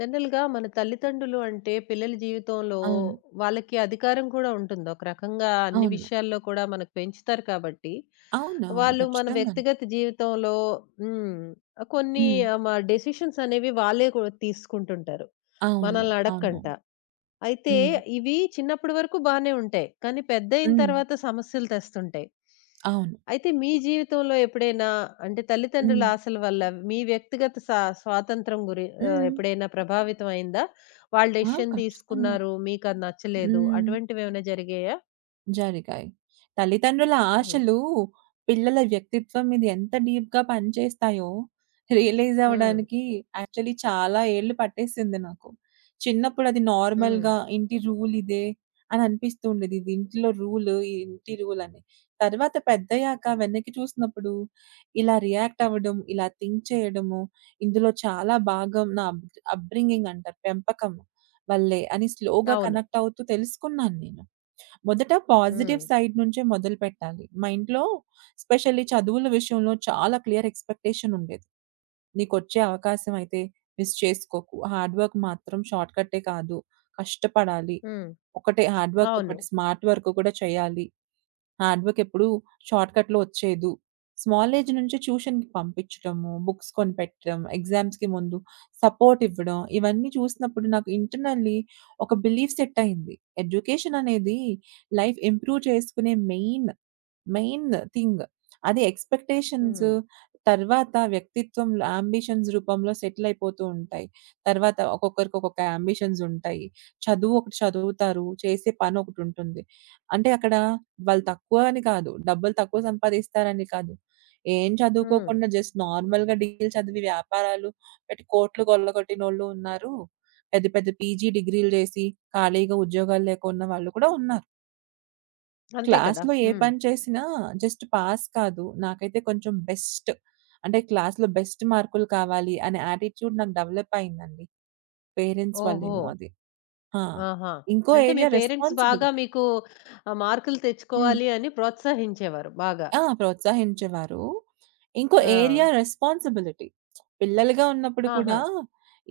జనరల్‌గా మన తల్లిదండ్రులు అంటే పిల్లల జీవితంలో అవును. వాళ్ళకి అధికారం కూడా ఉంటుంది. ఒక రకంగా అన్ని అవును. విషయాల్లో కూడా మనకు పెంచుతారు కాబట్టి, అవునవును. వాళ్ళు మన ఖచ్చితంగాను. వ్యక్తిగత జీవితంలో హ్మ్. కొన్ని హ్మ్. ఆహ్, మ డెసిషన్స్ అనేవి వాళ్ళే కూడా తీసుకుంటుంటారు. అవును. మనల్ని అవును. అడక్కంట. అయితే హ్మ్. ఇవి చిన్నప్పటి వరకు బానే ఉంటాయి. కానీ పెద్దయిన హ్మ్. తర్వాత సమస్యలు తెస్తుంటాయి. అవును. అయితే మీ జీవితంలో ఎప్పుడైనా అంటే తల్లిదండ్రుల హ్మ్. ఆశల వల్ల మీ వ్యక్తిగత స్వాతంత్రం హ్మ్. ఎప్పుడైనా ప్రభావితం అయిందా? వాళ్ళు ఆ! డెసిషన్ ఖచ్చితంగా. తీసుకున్నారు. మీకది నచ్చలేదు. హ్మ్. అటువంటివేమైనా జరిగాయా? జరిగాయి. తల్లిదండ్రుల హ్మ్. ఆశలు పిల్లల వ్యక్తిత్వం మీద ఎంత డీప్‌గా పనిచేస్తాయో రియలైజ్ హ్మ్. అవ్వడానికి యాక్చువల్లీ చాలా ఏళ్ళు పట్టేసింది నాకు. చిన్నప్పుడు అది హ్మ్. నార్మల్‌గా ఇంటి రూల్ ఇదే అని అనిపిస్తూ ఉండేది. ఇది ఇంట్లో రూల్, ఇంటి రూల్ అని. తర్వాత పెద్దయ్యాక వెనక్కి చూసినప్పుడు ఇలా రియాక్ట్ అవ్వడం, ఇలా థింక్ చేయడము, ఇందులో చాలా భాగం నా అబ్ అప్‌బ్రింగింగ్ అంటారు పెంపకం వల్లే అని స్లోగా అవును. కనెక్ట్ అవుతూ తెలుసుకున్నాను నేను. మొదట పాజిటివ్ హ్మ్. సైడ్ నుంచే మొదలుపెట్టాలి. మా ఇంట్లో స్పెషల్లీ చదువుల విషయంలో చాలా క్లియర్ ఎక్స్‌పెక్టేషన్ ఉండేది. "నీకొచ్చే అవకాశం అయితే మిస్ చేసుకోకు. హార్డ్ వర్క్ మాత్రం షార్ట్ కట్టే కాదు. కష్టపడాలి. హ్మ్. ఒకటే హార్డ్ వర్క్‌తో అవును. పాటు స్మార్ట్ వర్క్ కూడా చేయాలి." హార్డ్ వర్క్ ఎప్పుడు షార్ట్‌కట్‌లో వచ్చేదు. స్మాల్ ఏజ్ నుంచి ట్యూషన్‌కి పంపించటము, బుక్స్ కొనిపెట్టడం, ఎగ్జామ్స్‌కి ముందు సపోర్ట్ ఇవ్వడం, ఇవన్నీ చూసినప్పుడు నాకు ఇంటర్నల్లీ ఒక బిలీఫ్ సెట్ అయింది. ఎడ్యుకేషన్ అనేది లైఫ్ ఇంప్రూవ్ చేసుకునే మెయిన్, మెయిన్ థింగ్. అది ఎక్స్‌పెక్టేషన్స్ హ్మ్. తర్వాత వ్యక్తిత్వంలో అంబిషన్స్ రూపంలో సెటిల్ అయిపోతూ ఉంటాయి. తర్వాత ఒక్కొక్కరికి ఒక్కొక్క అంబిషన్స్ ఉంటాయి. చదువు ఒకటి చదువుతారు. చేసే పని ఒకటుంటుంది. అంటే అక్కడ వాళ్ళు తక్కువ అని కాదు. డబ్బులు తక్కువ సంపాదిస్తారని కాదు. ఏం హ్మ్. చదువుకోకుండా జస్ట్ నార్మల్‌గా డిగ్రీలు చదివి వ్యాపారాలు పెట్టి కోట్లు కొల్లగొట్టినోళ్ళు ఉన్నారు. పెద్ద పెద్ద పీజీ డిగ్రీలు చేసి ఖాళీగా ఉద్యోగాలు లేకున్న వాళ్ళు కూడా ఉన్నారు. అంతే కదా! క్లాస్‌లో ఏ హ్మ్. పని చేసినా జస్ట్ పాస్ కాదు. నాకైతే కొంచెం బెస్ట్ అంటే క్లాస్‌లో బెస్ట్ మార్కులు కావాలి అనే యాటిట్యూడ్ నాకు డెవలప్ అయిందండి. పేరెంట్స్ ఓహో! వల్లేమో అది. ఆ! ఆహా! ఇంకో అంటే మీ ఏరియా పేరెంట్స్ బాగా రెస్పాన్సిబిలిటీ. మీకు మార్కులు హ్మ్. తెచ్చుకోవాలి అని ప్రోత్సహించేవారు బాగా. ఆ! ప్రోత్సహించేవారు. ఇంకో ఏరియా ఆ! రెస్పాన్సిబిలిటీ. పిల్లలుగా ఉన్నప్పుడు ఆహా! కూడా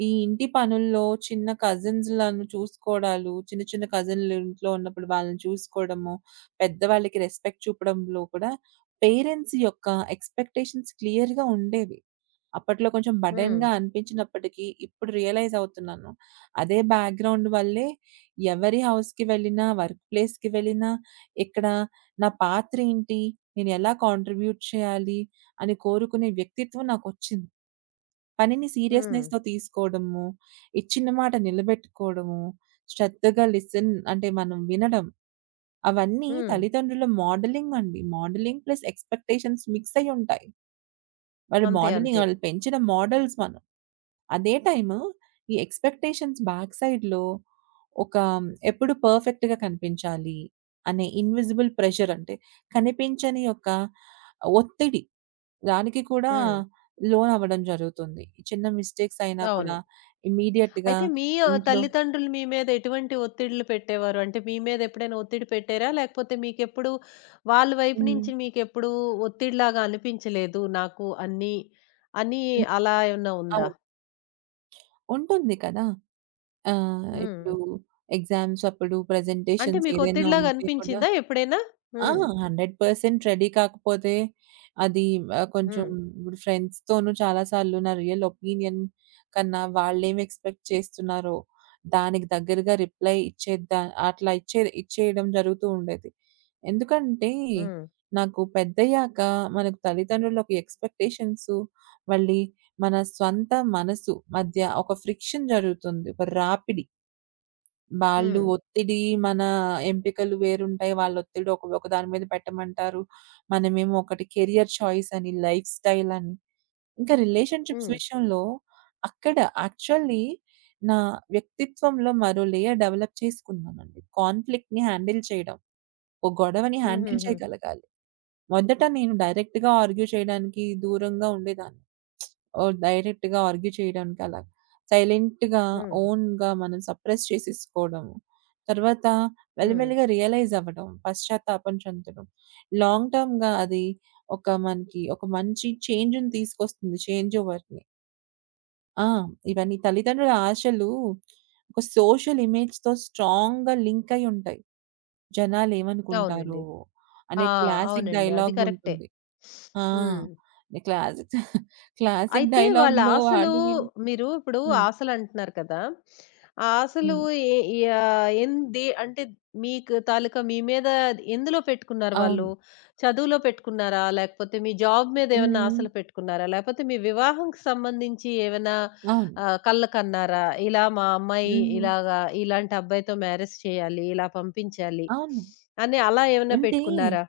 ఈ ఇంటి పనుల్లో చిన్న కజిన్స్‌లను చూసుకోవడాలు, చిన్న చిన్న కజిన్‌లు ఇంట్లో ఉన్నప్పుడు వాళ్ళని చూసుకోవడము, పెద్దవాళ్ళకి రెస్పెక్ట్ చూపడంలో కూడా పేరెంట్స్ యొక్క ఎక్స్‌పెక్టేషన్స్ క్లియర్‌గా ఉండేవి. అప్పట్లో కొంచెం హ్మ్. బర్డెన్‌గా అనిపించినప్పటికీ ఇప్పుడు రియలైజ్ అవుతున్నాను. అదే బ్యాక్‌గ్రౌండ్ వల్లే ఎవరి హౌస్‌కి వెళ్ళినా, వర్క్ ప్లేస్‌కి వెళ్ళినా ఇక్కడ నా పాత్రేంటి? నేనెలా కాంట్రిబ్యూట్ చేయాలి అని కోరుకునే వ్యక్తిత్వం నాకొచ్చింది. పనిని హ్మ్. సీరియస్‌నెస్‌తో తీసుకోవడము, ఇచ్చిన మాట నిలబెట్టుకోవడము, శ్రద్ధగా లిసన్ అంటే మనం వినడం. అవన్నీ హ్మ్. తల్లిదండ్రుల మోడలింగ్ అండి. మోడలింగ్ ప్లస్ ఎక్స్‌పెక్టేషన్స్ మిక్స్ అయ్యుంటాయి. వాళ్ళు అంతే. మోడలింగ్ అంతే. వాళ్ళు పెంచిన మోడల్స్ మనం. అదే టైము ఈ ఎక్స్‌పెక్టేషన్స్ బ్యాక్ సైడ్‌లో ఒక ఎప్పుడు పర్ఫెక్ట్‌గా కనిపించాలి అనే ఇన్విజిబుల్ ప్రెషర్ అంటే కనిపించని ఒక ఒత్తిడి. దానికి కూడా హ్మ్. లోనవ్వడం జరుగుతుంది. చిన్న మిస్టేక్స్ అయినా అవును. కూడా ఇమ్మీడియేట్‌గా అయితే మీ ఇంట్లో తల్లిదండ్రులు మీ మీద ఎటువంటి ఒత్తిడులు పెట్టేవారు? అంటే మీ మీద ఎప్పుడైనా ఒత్తిడి పెట్టారా? లేకపోతే మీకెప్పుడు వాళ్ళ వైపు హ్మ్. నుంచి మీకెప్పుడు ఒత్తిడిలాగా అనిపించలేదు నాకు అన్నీ, అని హ్మ్. అలా ఏమన్నా ఉందా? అవును. ఉంటుంది కదా! హ్మ్. ఇప్పుడు ఎగ్జామ్స్ అప్పుడు అంటే ప్రెజెంటేషన్స్ మీకు ఏదైనా ఒత్తిడిలాగా ఉంటే కూడా అనిపించిందా ఎప్పుడైనా? ఆ! హ్మ్. 100% రెడీ కాకపోతే అది కొంచెం హ్మ్. ఇప్పుడు ఫ్రెండ్స్‌తోనూ చాలా సార్లు నా రియల్ ఒపీనియన్ కన్నా వాళ్ళేమి ఎక్స్‌పెక్ట్ చేస్తున్నారో, దానికి దగ్గరగా రిప్లై ఇచ్చేద్దా అట్లా ఇచ్చేయడం జరుగుతూ ఉండేది. ఎందుకంటే, హ్మ్. నాకు పెద్దయ్యాక మనకు తల్లిదండ్రుల ఒక ఎక్స్‌పెక్టేషన్స్ మళ్ళీ మన స్వంత మనసు మధ్య ఒక ఫ్రిక్షన్ జరుగుతుంది. ఒక రాపిడి. వాళ్ళు హ్మ్. ఒత్తిడి, మన ఎంపికలు వేరుంటాయి. వాళ్ళొత్తిడి ఒక ఒక దాని మీద పెట్టమంటారు. మనమేమో ఒకటి కెరియర్ చాయిస్ అని, లైఫ్ స్టైల్ అని. ఇంకా రిలేషన్‌షిప్స్ హ్మ్. విషయంలో అక్కడ యాక్చువల్లీ నా వ్యక్తిత్వంలో మరో లేయర్ డెవలప్ చేసుకున్నానండి. కాన్‌ఫ్లిక్ట్‌ని హ్యాండిల్ చేయడం. ఒక గొడవని హ్యాండిల్ హుహుహు. చేయగలగాలి. మొదట నేను డైరెక్ట్‌గా ఆర్గ్యూ చేయడానికి దూరంగా ఉండేదాన్ని. ఓహ్! డైరెక్ట్‌గా ఆర్గ్యూ చేయడానికి అలా. సైలెంట్‌గా, హ్మ్. ఓన్‌గా మనం సప్రెస్ చేసేసుకోవడము. తర్వాత హ్మ్. మెల్లిమెల్లిగా రియలైజ్ అవ్వడం, పశ్చాత్తాపం చెందడం. లాంగ్ టర్మ్‌గా అది ఒక మనకి ఒక మంచి చేంజ్‌ని తీసుకొస్తుంది. చేంజ్ ఓవర్‌ని. ఆ! ఇవన్నీ తల్లిదండ్రుల ఆశలు ఒక సోషల్ ఇమేజ్‌తో స్ట్రాంగ్‌గా లింక్ అయ్యుంటాయి. అవునండి. జనాలేమనుకుంటారో ఆ! అనే క్లాసిక్ అవునండి. అది డైలాగ్ కరెక్టే. ఉంటుంది. ఆ! హ్మ్. క్లాసిక్ క్లాసిక్ అయితే వాళ్ళ డైలాగ్‌లో ఆశలు వాళ్ళు వీళ్ళు మీరు ఇప్పుడు హ్మ్. ఆశలంటున్నారు కదా! ఆ ఆశలు అవును. ఎ యాహ్! ఎంది అంటే మీకు తాలూకా మీ మీద ఎందులో పెట్టుకున్నారు వాళ్ళు? అవును. చదువులో పెట్టుకున్నారా? లేకపోతే మీ జాబ్ మీద ఏమన్నా హ్మ్. ఆశలు పెట్టుకున్నారా? లేకపోతే మీ వివాహంకి సంబంధించి ఏమైనా అవును. కలలు కన్నారా? ఇలా మా అమ్మాయి హ్మ్. ఇలాగా ఇలాంటి అబ్బాయితో మ్యారేజ్ చేయాలి, ఇలా పంపించాలి అవును. అని అలా ఏమన్నా అంటే పెట్టుకున్నారా?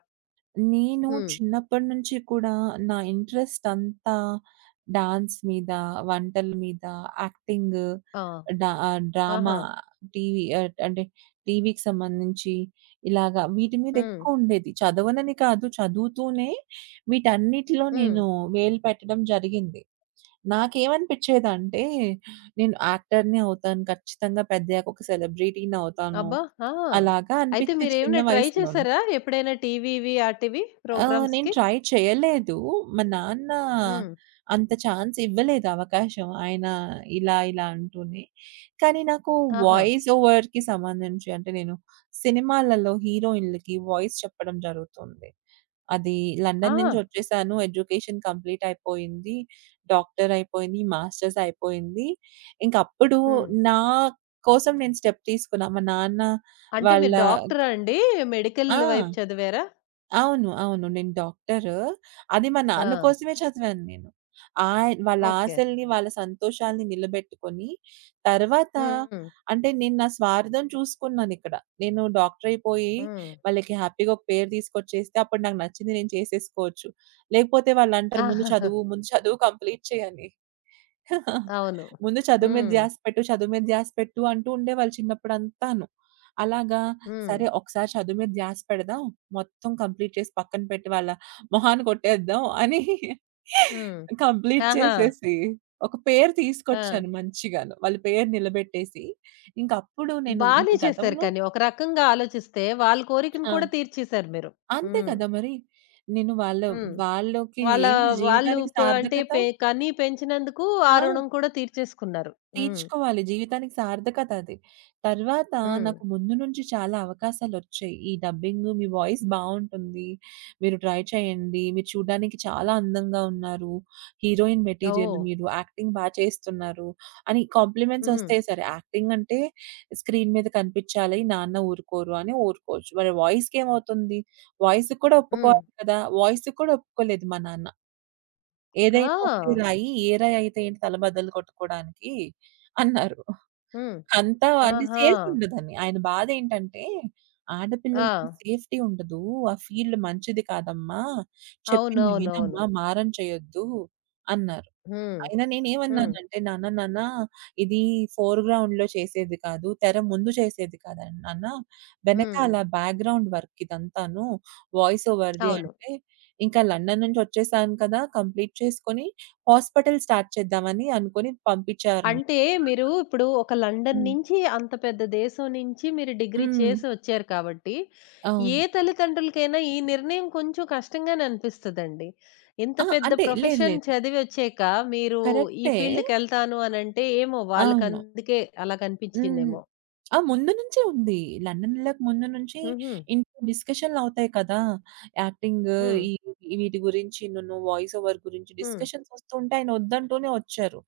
నేను హ్మ్. చిన్నప్పటి నుంచి కూడా నా ఇంట్రెస్ట్ అంతా డాన్స్ మీద, వంటల మీద, యాక్టింగ్, ఆ! ఆహా! డ్రామా, అంటే టీవీకి సంబంధించి ఇలాగా వీటి మీద హ్మ్. ఎక్కువుండేది. చదవనని కాదు, చదువుతూనే వీటన్నిటిలో హ్మ్. నేను వేలు పెట్టడం జరిగింది. నాకేమనిపిచ్చేదంటే, నేను యాక్టర్‌నే అవుతాను ఖచ్చితంగా పెద్దయ్యాక ఒక సెలబ్రిటీ‌ని అవుతాను. అబ్బా! ఆ! అలాగా అయితే అనిపిచ్చేది చిన్న మీరేమైనా ట్రై వయసులో. చేసారా? ఎప్పుడైనా టీవీవి, ఆటివి నేను ప్రోగ్రామ్స్‌కి? ట్రై చేయలేదు. మా నాన్న హ్మ్. అంత ఛాన్స్ ఇవ్వలేదు అవకాశం. ఆయన ఇలా, ఇలా అంటూనే. కానీ నాకు ఆహా! వాయిస్ ఓవర్‌కి సంబంధించి అంటే నేను సినిమాలలో హీరోయిన్‌లకి వాయిస్ చెప్పడం జరుగుతుంది. అది ఆ! లండన్ నుంచి వచ్చేసాను. ఎడ్యుకేషన్ కంప్లీట్ అయిపోయింది. డాక్టర్ అయిపోయింది. మాస్టర్స్ అయిపోయింది. ఇంకప్పుడు హ్మ్. నా కోసం నేను స్టెప్ తీసుకున్నా. మా నాన్న అంటే వాళ్ళ మీరు డాక్టరా అండి? మెడికల్ ఆ! వైపు చదివారా? అవును. అవును. నేను డాక్టరు. అది మా నాన్న ఆ! కోసమే చదివాను నేను. ఆయ్ వాళ్ళ ఓకే. ఆశల్ని, వాళ్ళ సంతోషాల్ని నిలబెట్టుకొని, తర్వాత హ్మ్. అంటే నేను నా స్వార్థం చూసుకున్నానిక్కడ. నేను డాక్టరయిపోయి హ్మ్. వాళ్ళకి హ్యాపీగా ఒక పేరు తీసుకొచ్చేస్తే అప్పుడు నాకు నచ్చింది నేను చేసేసుకోవచ్చు. లేకపోతే వాళ్ళంటారు ముందు ఆహాహా! చదువు, ముందు చదువు కంప్లీట్ చెయ్ అని. అవును. ముందు చదువు మీద హ్మ్. ధ్యాస పెట్టు, చదువు మీద ధ్యాస పెట్టు అంటూ ఉండేవాళ్ళు చిన్నప్పుడంతాను. అలాగా హ్మ్. సరే ఒకసారి చదువు మీద ధ్యాస పెడదాం. మొత్తం కంప్లీట్ చేసి పక్కన పెట్టి వాళ్ళ మొహాన కొట్టేద్దాం అని హ్మ్. కంప్లీట్ ఆహా! చేసేసి ఒక పేరు ఆ! తీసుకొచ్చాను మంచిగాను. వాళ్ళ పేరు నిలబెట్టేసి. ఇంకప్పుడు నేను ఇంక బానే చేశారు గతంలో కానీ. ఒక రకంగా ఆలోచిస్తే వాళ్ళ కోరికను ఆ! కూడా తీర్చేసారు మీరు. అంతే హ్మ్. కదా మరి! నేను వాళ్ళ హ్మ్. వాళ్ళకి వాళ్ళ ఏంటి వాళ్ళు జీవితానికి ప అంటే సార్థకత పె కని పెంచినందుకు ఆ ఆ! రుణం కూడా తీర్చేసుకున్నారు. హ్మ్. తీర్చుకోవాలి. జీవితానికి సార్థకత అది. తర్వాత హ్మ్. నాకు ముందు నుంచి చాలా అవకాశాలొచ్చాయి. ఈ డబ్బింగు, మీ వాయిస్ బావుంటుంది. మీరు ట్రై చేయండి. మీరు చూడ్డానికి చాలా అందంగా ఉన్నారు. Heroine material oh! మీరు. యాక్టింగ్ బా చేస్తున్నారు అని కాంప్లిమెంట్స్ హ్మ్. ఒస్తే సరే. యాక్టింగ్ అంటే స్క్రీన్ మీద కనిపిచ్చాలి. నాన్న ఊరుకోరు అని ఊరుకోవచ్చు. మరి వాయిస్‌కేమవుతుంది? వాయిస్‌కి కూడా హ్మ్. ఒప్పుకోవాలి కదా! వాయిస్‌కి కూడా ఒప్పుకోలేదు మా నాన్న. ఏదైనా ఒకటే ఆ! రాయి. ఏ రాయి అయితే ఏంటి తల బద్దలు కొట్టుకోవడానికి అన్నారు. హ్మ్. అంతా అంటే ఆహా! సేఫ్ ఉండదని. ఆయన బాధేంటంటే, ఆడపిల్లలకి ఆ! సేఫ్టీ ఉండదు. ఆ ఫీల్డ్ మంచిది కాదమ్మా. చెప్పింది అవునవునవును. వినమ్మా, మారం చేయొద్దు అన్నారు. హ్మ్. అయినా హ్మ్. నేనేమన్నానంటే, "నాన్న, నాన్న ఇది ఫోర్‌గ్రౌండ్‌లో చేసేది కాదు. తెర ముందు చేసేది కాదండి నాన్న. హ్మ్. వెనకాల బ్యాక్‌గ్రౌండ్ వర్క్ ఇదంతాను వాయిస్ ఓవర్‌ది" అవును. అంటే, "ఇంకా లండన్ నుంచి వచ్చేసాను కదా! కంప్లీట్ చేసుకొని హాస్పిటల్ స్టార్ట్ చేద్దామని" అనుకోని పంపించారు నన్ను. అంటే మీరు ఇప్పుడు ఒక లండన్ హ్మ్. నుంచి అంత పెద్ద దేశం నుంచి మీరు డిగ్రీ హ్మ్. చేసి వచ్చారు కాబట్టి, ఏ అవును. తల్లిదండ్రులకైనా ఈ నిర్ణయం కొంచెం కష్టంగానే అనిపిస్తదండి. ఇంత ఆ! పెద్ద అంటే లేదు ప్రొఫెషన్ లేదు. చదివొచ్చాక మీరు ఈ కరెక్టే. ఫీల్డ్‌కెళ్తాను అనంటే ఏమో అవును. వాళ్ళకందుకే అలా హ్మ్. కనిపించిందేమో. ఆ! ముందు నుంచే ఉంది. లండన్ ఎళ్ళక ముందు నుంచి హుహు. ఇంట్లో డిస్కషన్‌లవుతాయి కదా! యాక్టింగ్ హ్మ్. ఈ వీటి గురించి నును వాయిస్ ఓవర్ గురించి హ్మ్. డిస్కషన్స్ వస్తూ ఉంటే ఆయన వద్దంటూనే వచ్చారు.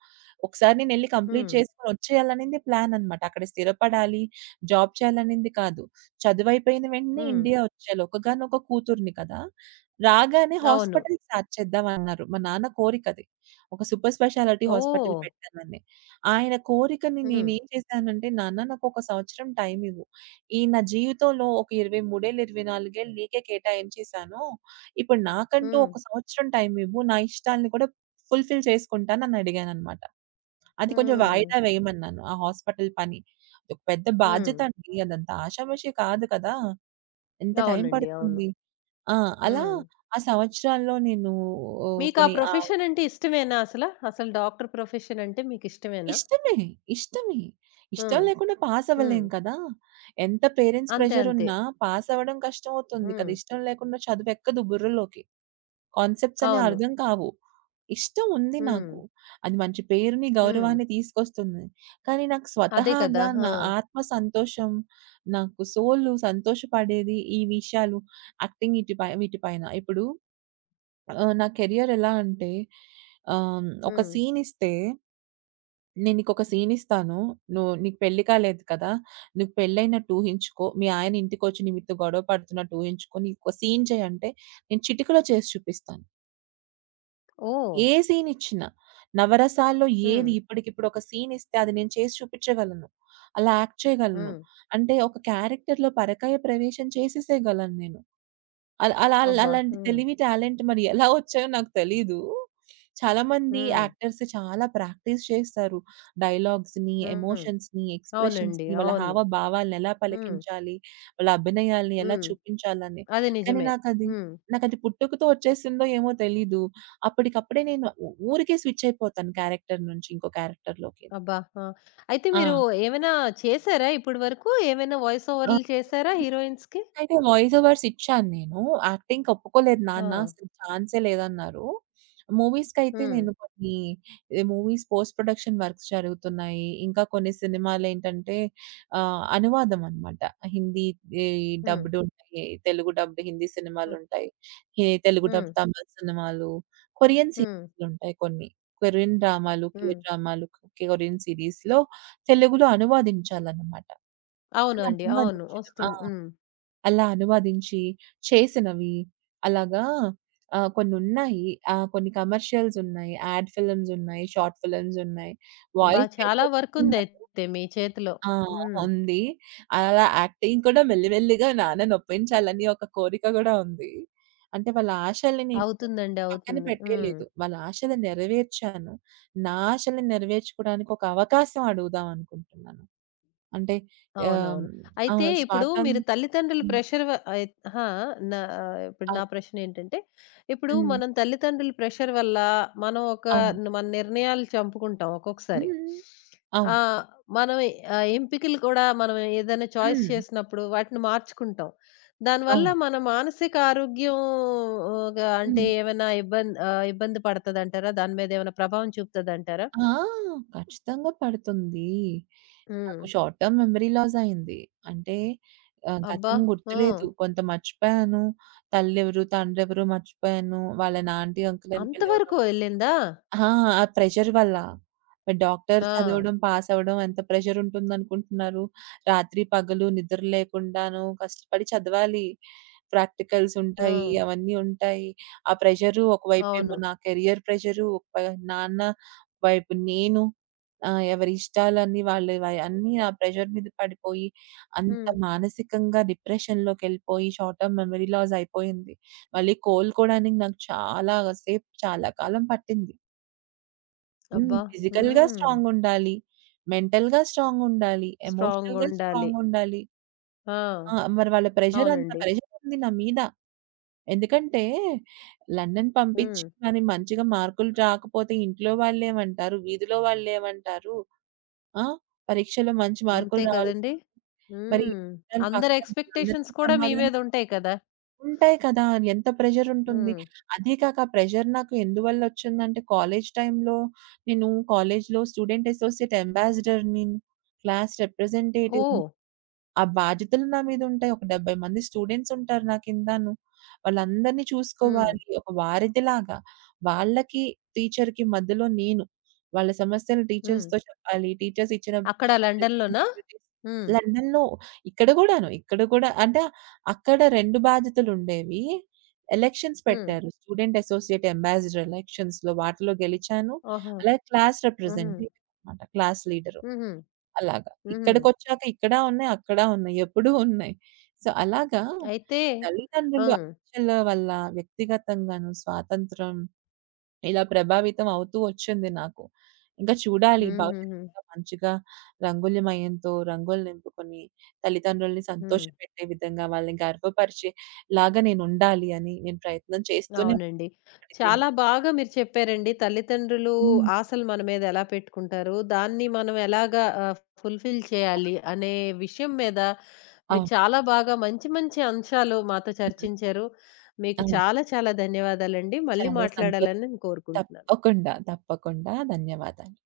ఒకసారి నేనెళ్లి కంప్లీట్ హ్మ్. చేసుకొని వచ్చేయాలనింది ప్లాన్ అనమాట. అక్కడ స్థిరపడాలి, జాబ్ చేయాలనింది కాదు. చదువైపోయిన వెంటనే హ్మ్. ఇండియా వచ్చేయాలి. ఒక్కగానొక కూతుర్ని కదా! రాగానే అవును. హాస్పిటల్ స్టార్ట్ చేద్దామన్నారు. మా నాన్న కోరికది. ఒక సూపర్ స్పెషాలిటీ హాస్పిటల్ ఓహ్! పెట్టాలని. ఆయన కోరికని హ్మ్. నేనేం చేశానంటే, "నాన్న నాకొక సంవత్సరం టైమివ్వు. ఈ నా జీవితంలో ఒక 23 ఏళ్ళు, 24 ఏళ్ళు నీకే కేటాయించేశాను. ఇప్పుడు నాకంటూ హ్మ్. ఒక సంవత్సరం టైమివ్వు. నా ఇష్టాల్ని కూడా ఫుల్‌ఫిల్ చేసుకుంటానని" అడిగాననమాట. అది కొంచెం హ్మ్. వాయిదా వేయమన్నాను ఆ హాస్పిటల్ పని. అదొక పెద్ద హ్మ్. బాధ్యత అండి. అదంత ఆషామాషీ కాదు కదా! ఎంత టైం అవునండి. అవును. పడుతుంది. ఆ! అలా హ్మ్. ఆ సంవత్సరాల్లో నేను మీకా కొన్ని ఆ ప్రొఫెషన్ అంటే ఇష్టమేనా అసల? అసలు డాక్టర్ ప్రొఫెషన్ అంటే మీకిష్టమేనా? ఇష్టమే. ఇష్టమే. ఇష్టం హ్మ్. లేకుండా పాస్ హ్మ్. అవ్వలేం కదా! ఎంత పేరెంట్స్ అంతే. అంతే. ప్రెషరున్నా పాస్ అవ్వడం కష్టమవుతుంది కదా! హ్మ్. ఇష్టం లేకుండా చదువెక్కదు బుర్రలోకి. కాన్సెప్ట్స్ అన్ని అవును. అర్థం కావు. ఇష్టం ఉంది హ్మ్. నాకు. అది మంచి పేరుని, హ్మ్. గౌరవాన్ని తీసుకొస్తుంది. కానీ నాకు అదే కదా! స్వతహాగా ఆ! నా ఆత్మ సంతోషం, నాకు సోలు సంతోషపడేది ఈ విషయాలు యాక్టింగ్ ఇటిపై వీటిపైన. ఇప్పుడు నా కెరియర్ ఎలా అంటే ఒక హ్మ్. సీన్ ఇస్తే నేను నీకొక సీన్ ఇస్తాను. నువ్వు నీకు పెళ్లి కాలేదు కదా! నీకు పెళ్లయినట్టు ఊహించుకో. మీ ఆయన ఇంటికొచ్చి నీ మీతో గొడవ పడుతున్నట్టు ఊహించుకో. నీకొక సీన్ చేయంటే, నేను చిటికలో చేసి చూపిస్తాను. ఓహ్! ఏ సీనిచ్చినా. 'నవరసాల్లో' హ్మ్. ఏది ఇప్పటికిప్పుడు ఒక సీనిస్తే అది నేను చేసి చూపిచ్చగలను. అలా యాక్ట్ చేయగలను. హ్మ్. అంటే ఒక క్యారెక్టర్‌లో పరకాయ ప్రవేశం చేసేసేయగలను నేను. అల్ అలా అల్ అబ్బా! అలాంటి హ్మ్. తెలివి, టాలెంట్ మరి ఎలా వచ్చాయో నాకు తెలీదు. చాలా మంది హ్మ్. యాక్టర్స్ చాలా ప్రాక్టీస్ చేస్తారు. డైలాగ్స్‌ని, హ్మ్. ఎమోషన్స్‌ని, అవునండి. ఎక్స్‌ప్రెషన్స్‌ని, వాళ్ళ అవును. హావభావాలను ఎలా హ్మ్. పలికించాలి, వాళ్ళ అభినయాల్ని ఎలా హ్మ్. చూపించాలని. అది కానీ నిజమే. నాకది హ్మ్. నాకది పుట్టుకతో వచ్చేసిందో ఏమో తెలీదు. అప్పటికప్పుడే నేను ఊరికే స్విచ్ అయిపోతాను క్యారెక్టర్ నుంచి ఇంకో క్యారెక్టర్‌లోకి. అబ్బా! ఆ! అయితే ఆ! మీరు ఏమైనా చేసారా ఇప్పటి వరకు? ఏమైనా వాయిస్ ఆ! ఓవర్‌లు చేసారా హీరోయిన్స్‌కి? అయితే వాయిస్ ఓవర్స్ ఇచ్చాను నేను. యాక్టింగ్‌కి ఒప్పుకోలేదు ఆ! నాన్న అసలు ఛాన్సే లేదన్నారు. మూవీస్‌కైతే హ్మ్. నేను కొన్ని మూవీస్ పోస్ట్ ప్రొడక్షన్ వర్క్స్ జరుగుతున్నాయి. ఇంకా కొన్ని సినిమాలేంటంటే అనువాదం అన్నమాట. హిందీ ఈ హ్మ్. డబ్‌డ్ ఉంటాయి. తెలుగు డబ్‌డ్ హిందీ హ్మ్. సినిమాలుంటాయి. హి తెలుగు హ్మ్. డబ్ తమిళ్ సినిమాలు, కొరియన్ హ్మ్. సీరీస్‌లుంటాయి కొన్ని. కొరియన్ డ్రామాలు, కే హ్మ్. డ్రామాలు, కొరియన్ సీరీస్‌లో తెలుగులో అనువాదించాలన్నమాట. అది అవునండి. అవును. అనువాదించడం. ఆ! హ్మ్. అలా అనువదించి చేసినవి. అలాగా కొన్నున్నాయి. కొన్ని కమర్షియల్స్ ఉన్నాయి. యాడ్ ఫిల్మ్స్ ఉన్నాయి. షార్ట్ ఫిల్మ్స్ ఉన్నాయి. అబ్బా! వాయిస్‌కి అయితే చాలా ఒప్పుకున్నారు. వర్కుందయితే మీ చేతిలో. ఆ! హ్మ్. ఉంది. అలా యాక్టింగ్ కూడా మెల్లి మెల్లిగా నాన్ననొప్పించాలని ఒక కోరిక గూడా ఉంది. అంటే వాళ్ళ ఆశల్ని నేను అవుతుందండి. పక్కన అవుతుంది. హ్మ్. పెట్టేయలేదు. వాళ్ళ ఆశలు నెరవేర్చాను. నా ఆశలు నెరవేర్చుకోవడానికి ఒక అవకాశం అడుగుదాం అనుకుంటున్నాను. అంటే ఆహ్, అవునవును. ఆ! అయితే ఇప్పుడు స్వాతం మీరు తల్లిదండ్రుల హ్మ్. ప్రెషర్ వ అయి అహా! నా ఇప్పుడు ఆ! నా ప్రశ్నేంటంటే, ఇప్పుడు హ్మ్. మనం తల్లిదండ్రుల ప్రెషర్ వల్ల మనం ఒక అవును. మన నిర్ణయాలు చంపుకుంటాం హ్మ్. ఒక్కొక్కసారి. హ్మ్. అవును. ఆహ్, మనం ఎంపికలు కూడా మనం ఏదైనా చాయిస్ హ్మ్. చేసినప్పుడు వాటిని మార్చుకుంటాం. దానివల్ల అవును. మన మానసిక ఆరోగ్యం ఆ, గా అంటే హ్మ్. ఏమైనా ఇబ్బంది ఇబ్బంది పడతదంటారా? దాని మీద ఏమైనా ప్రభావం చూపుతదంటారా? ఆ! ఖచ్చితంగా పడుతుంది. హ్మ్. నాకు షార్ట్ టర్మ్ మెమరీ లాస్ అయింది. అంటే అబ్బా! గతం ఆ! గుర్తులేదు. కొంత మర్చిపోయాను. తల్లెవరు, తండ్రెవరు మర్చిపోయాను. వాళ్ళని ఆంటీ, అంకుల్ అని అంతవరకు పిలవడం. వెళ్ళిందా? ఆ! ఆ ప్రెషర్ వల్ల. మరి డాక్టర్ ఆ! చదవడం, పాస్ అవ్వడం ఎంత ప్రెషర్ ఉంటుందనుకుంటున్నారు? రాత్రి పగలు నిద్ర లేకుండాను కష్టపడి చదవాలి. ప్రాక్టికల్స్ ఆ! ఉంటాయి. అవన్నీ ఉంటాయి. ఆ ప్రెషరు అవును. ఒకవైపేమో నా కెరియర్ ప్రెషరు, ఒకవై నాన్న వైపు నేను. ఎవరి ఇష్టాలన్నీ వాళ్ళవి వై అన్నీ ఆ ప్రెషర్ మీద పడిపోయి, అంత హ్మ్. మానసికంగా డిప్రెషన్‌లోకెళ్ళిపోయి షార్ట్ టర్మ్ మెమరీ లాస్ అయిపోయింది. మళ్ళీ కోలుకోవడానికి నాకు చాలా సేపు చాలా కాలం పట్టింది. హ్మ్. అబ్బా! ఫిజికల్‌గా హ్మ్. స్ట్రాంగుండాలి. మెంటల్‌గా స్ట్రాంగుండాలి. ఎమోషనల్‌గా స్ట్రాంగుండాలి. స్ట్రాంగుండాలి. ఆ! ఆ! మరి వాళ్ళ ప్రెషర్ అంత అవునండి. ప్రెషరుంది నా మీద. ఎందుకంటే లండన్ పంపించి హ్మ్. మరి మంచిగా మార్కులు రాకపోతే ఇంట్లో వాళ్ళేమంటారు? వీధిలో వాళ్ళేమంటారు? ఆ! పరీక్షలో మంచి అంతే మార్కులు రావాలి. కదండీ! మరి హ్మ్. చుట్టాలు అందరి పక్కన ఎక్స్‌పెక్టేషన్స్ అందరికీ కూడా మీ సమాధానం మీదుంటాయి కదా! ఉంటాయి కదా! ఎంత ప్రెషరుంటుంది. హ్మ్. అదీ కాక ఆ ప్రెషర్ నాకు ఎందువల్లొచ్చిందంటే, కాలేజ్ టైమ్‌లో నేను కాలేజ్‌లో స్టూడెంట్ అసోసియేట్ అంబాసిడర్‌ని, క్లాస్ రిప్రజెంటేటివ్‌ని ఓహ్! ఆ బాధ్యతలు నా మీదుంటాయి. ఒక 70 మంది స్టూడెంట్స్ ఉంటారు నా కిందను. వాళ్ళందరిని హ్మ్. చూసుకోవాలి. ఒక వారధిలాగా. వాళ్ళకి, టీచర్‌కి మధ్యలో నేను. వాళ్ళ సమస్యలు హ్మ్. టీచర్స్‌తో చెప్పాలి. టీచర్స్ ఇచ్చిన అక్కడ లండన్‌లోనా? రెస్పాన్సిబిలిటీస్ హ్మ్. లండన్‌లో ఇక్కడ గూడాను. ఇక్కడ కూడా అంటే అక్కడ 2 బాధ్యతలుండేవి. ఎలక్షన్స్ హ్మ్. పెట్టారు. స్టూడెంట్ అసోసియేట్ అంబాసిడర్ ఎలక్షన్స్‌లో వాటిలో గెలిచాను. ఓహో! అలాగే క్లాస్ హుహు. రిప్రజెంటేటివ్ అన్నమాట. Class leader. హుహు. అలాగా. హుహు. ఇక్కడికొచ్చాక ఇక్కడ ఉన్నాయి, అక్కడ ఉన్నాయి. ఎప్పుడూ ఉన్నాయి. సో, అలాగా అయితే ఈ తల్లిదండ్రులు హ్మ్. అలచల వల్ల వ్యక్తిగతంగాను స్వాతంత్రం ఇలా ప్రభావితం అవుతూ వచ్చింది నాకు. ఇంకా చూడాలి భవిష్యత్తు హుహుహు. ఇంకా మంచిగా రంగుల మయంతో రంగులు నింపుకొని తల్లిదండ్రుల్ని హ్మ్. సంతోషపెట్టే విధంగా వాళ్ళని గర్వపరిచేలాగా నేనుండాలి అని నేను ప్రయత్నం చేస్తూనే అవునండి. ఇప్పటికీను. చాలా బాగా మీరు చెప్పారండి. తల్లిదండ్రులు హ్మ్. ఆశలు మన మీద ఎలా పెట్టుకుంటారు? దాన్ని మనం ఎలాగా ఫుల్‌ఫిల్ చేయాలి అనే విషయం మీద మీరు అవును. చాలా బాగా మంచి మంచి అంశాలు మాతో హ్మ్. చర్చించారు. మీకు అవును. చాలా చాలా ధన్యవాదాలండి. మళ్ళీ చాలా సంతోషం. మాట్లాడాలని నేను కోరుకుంటున్నాను. తప్పకుండా. తప్పకుండా. ధన్యవాదాలు.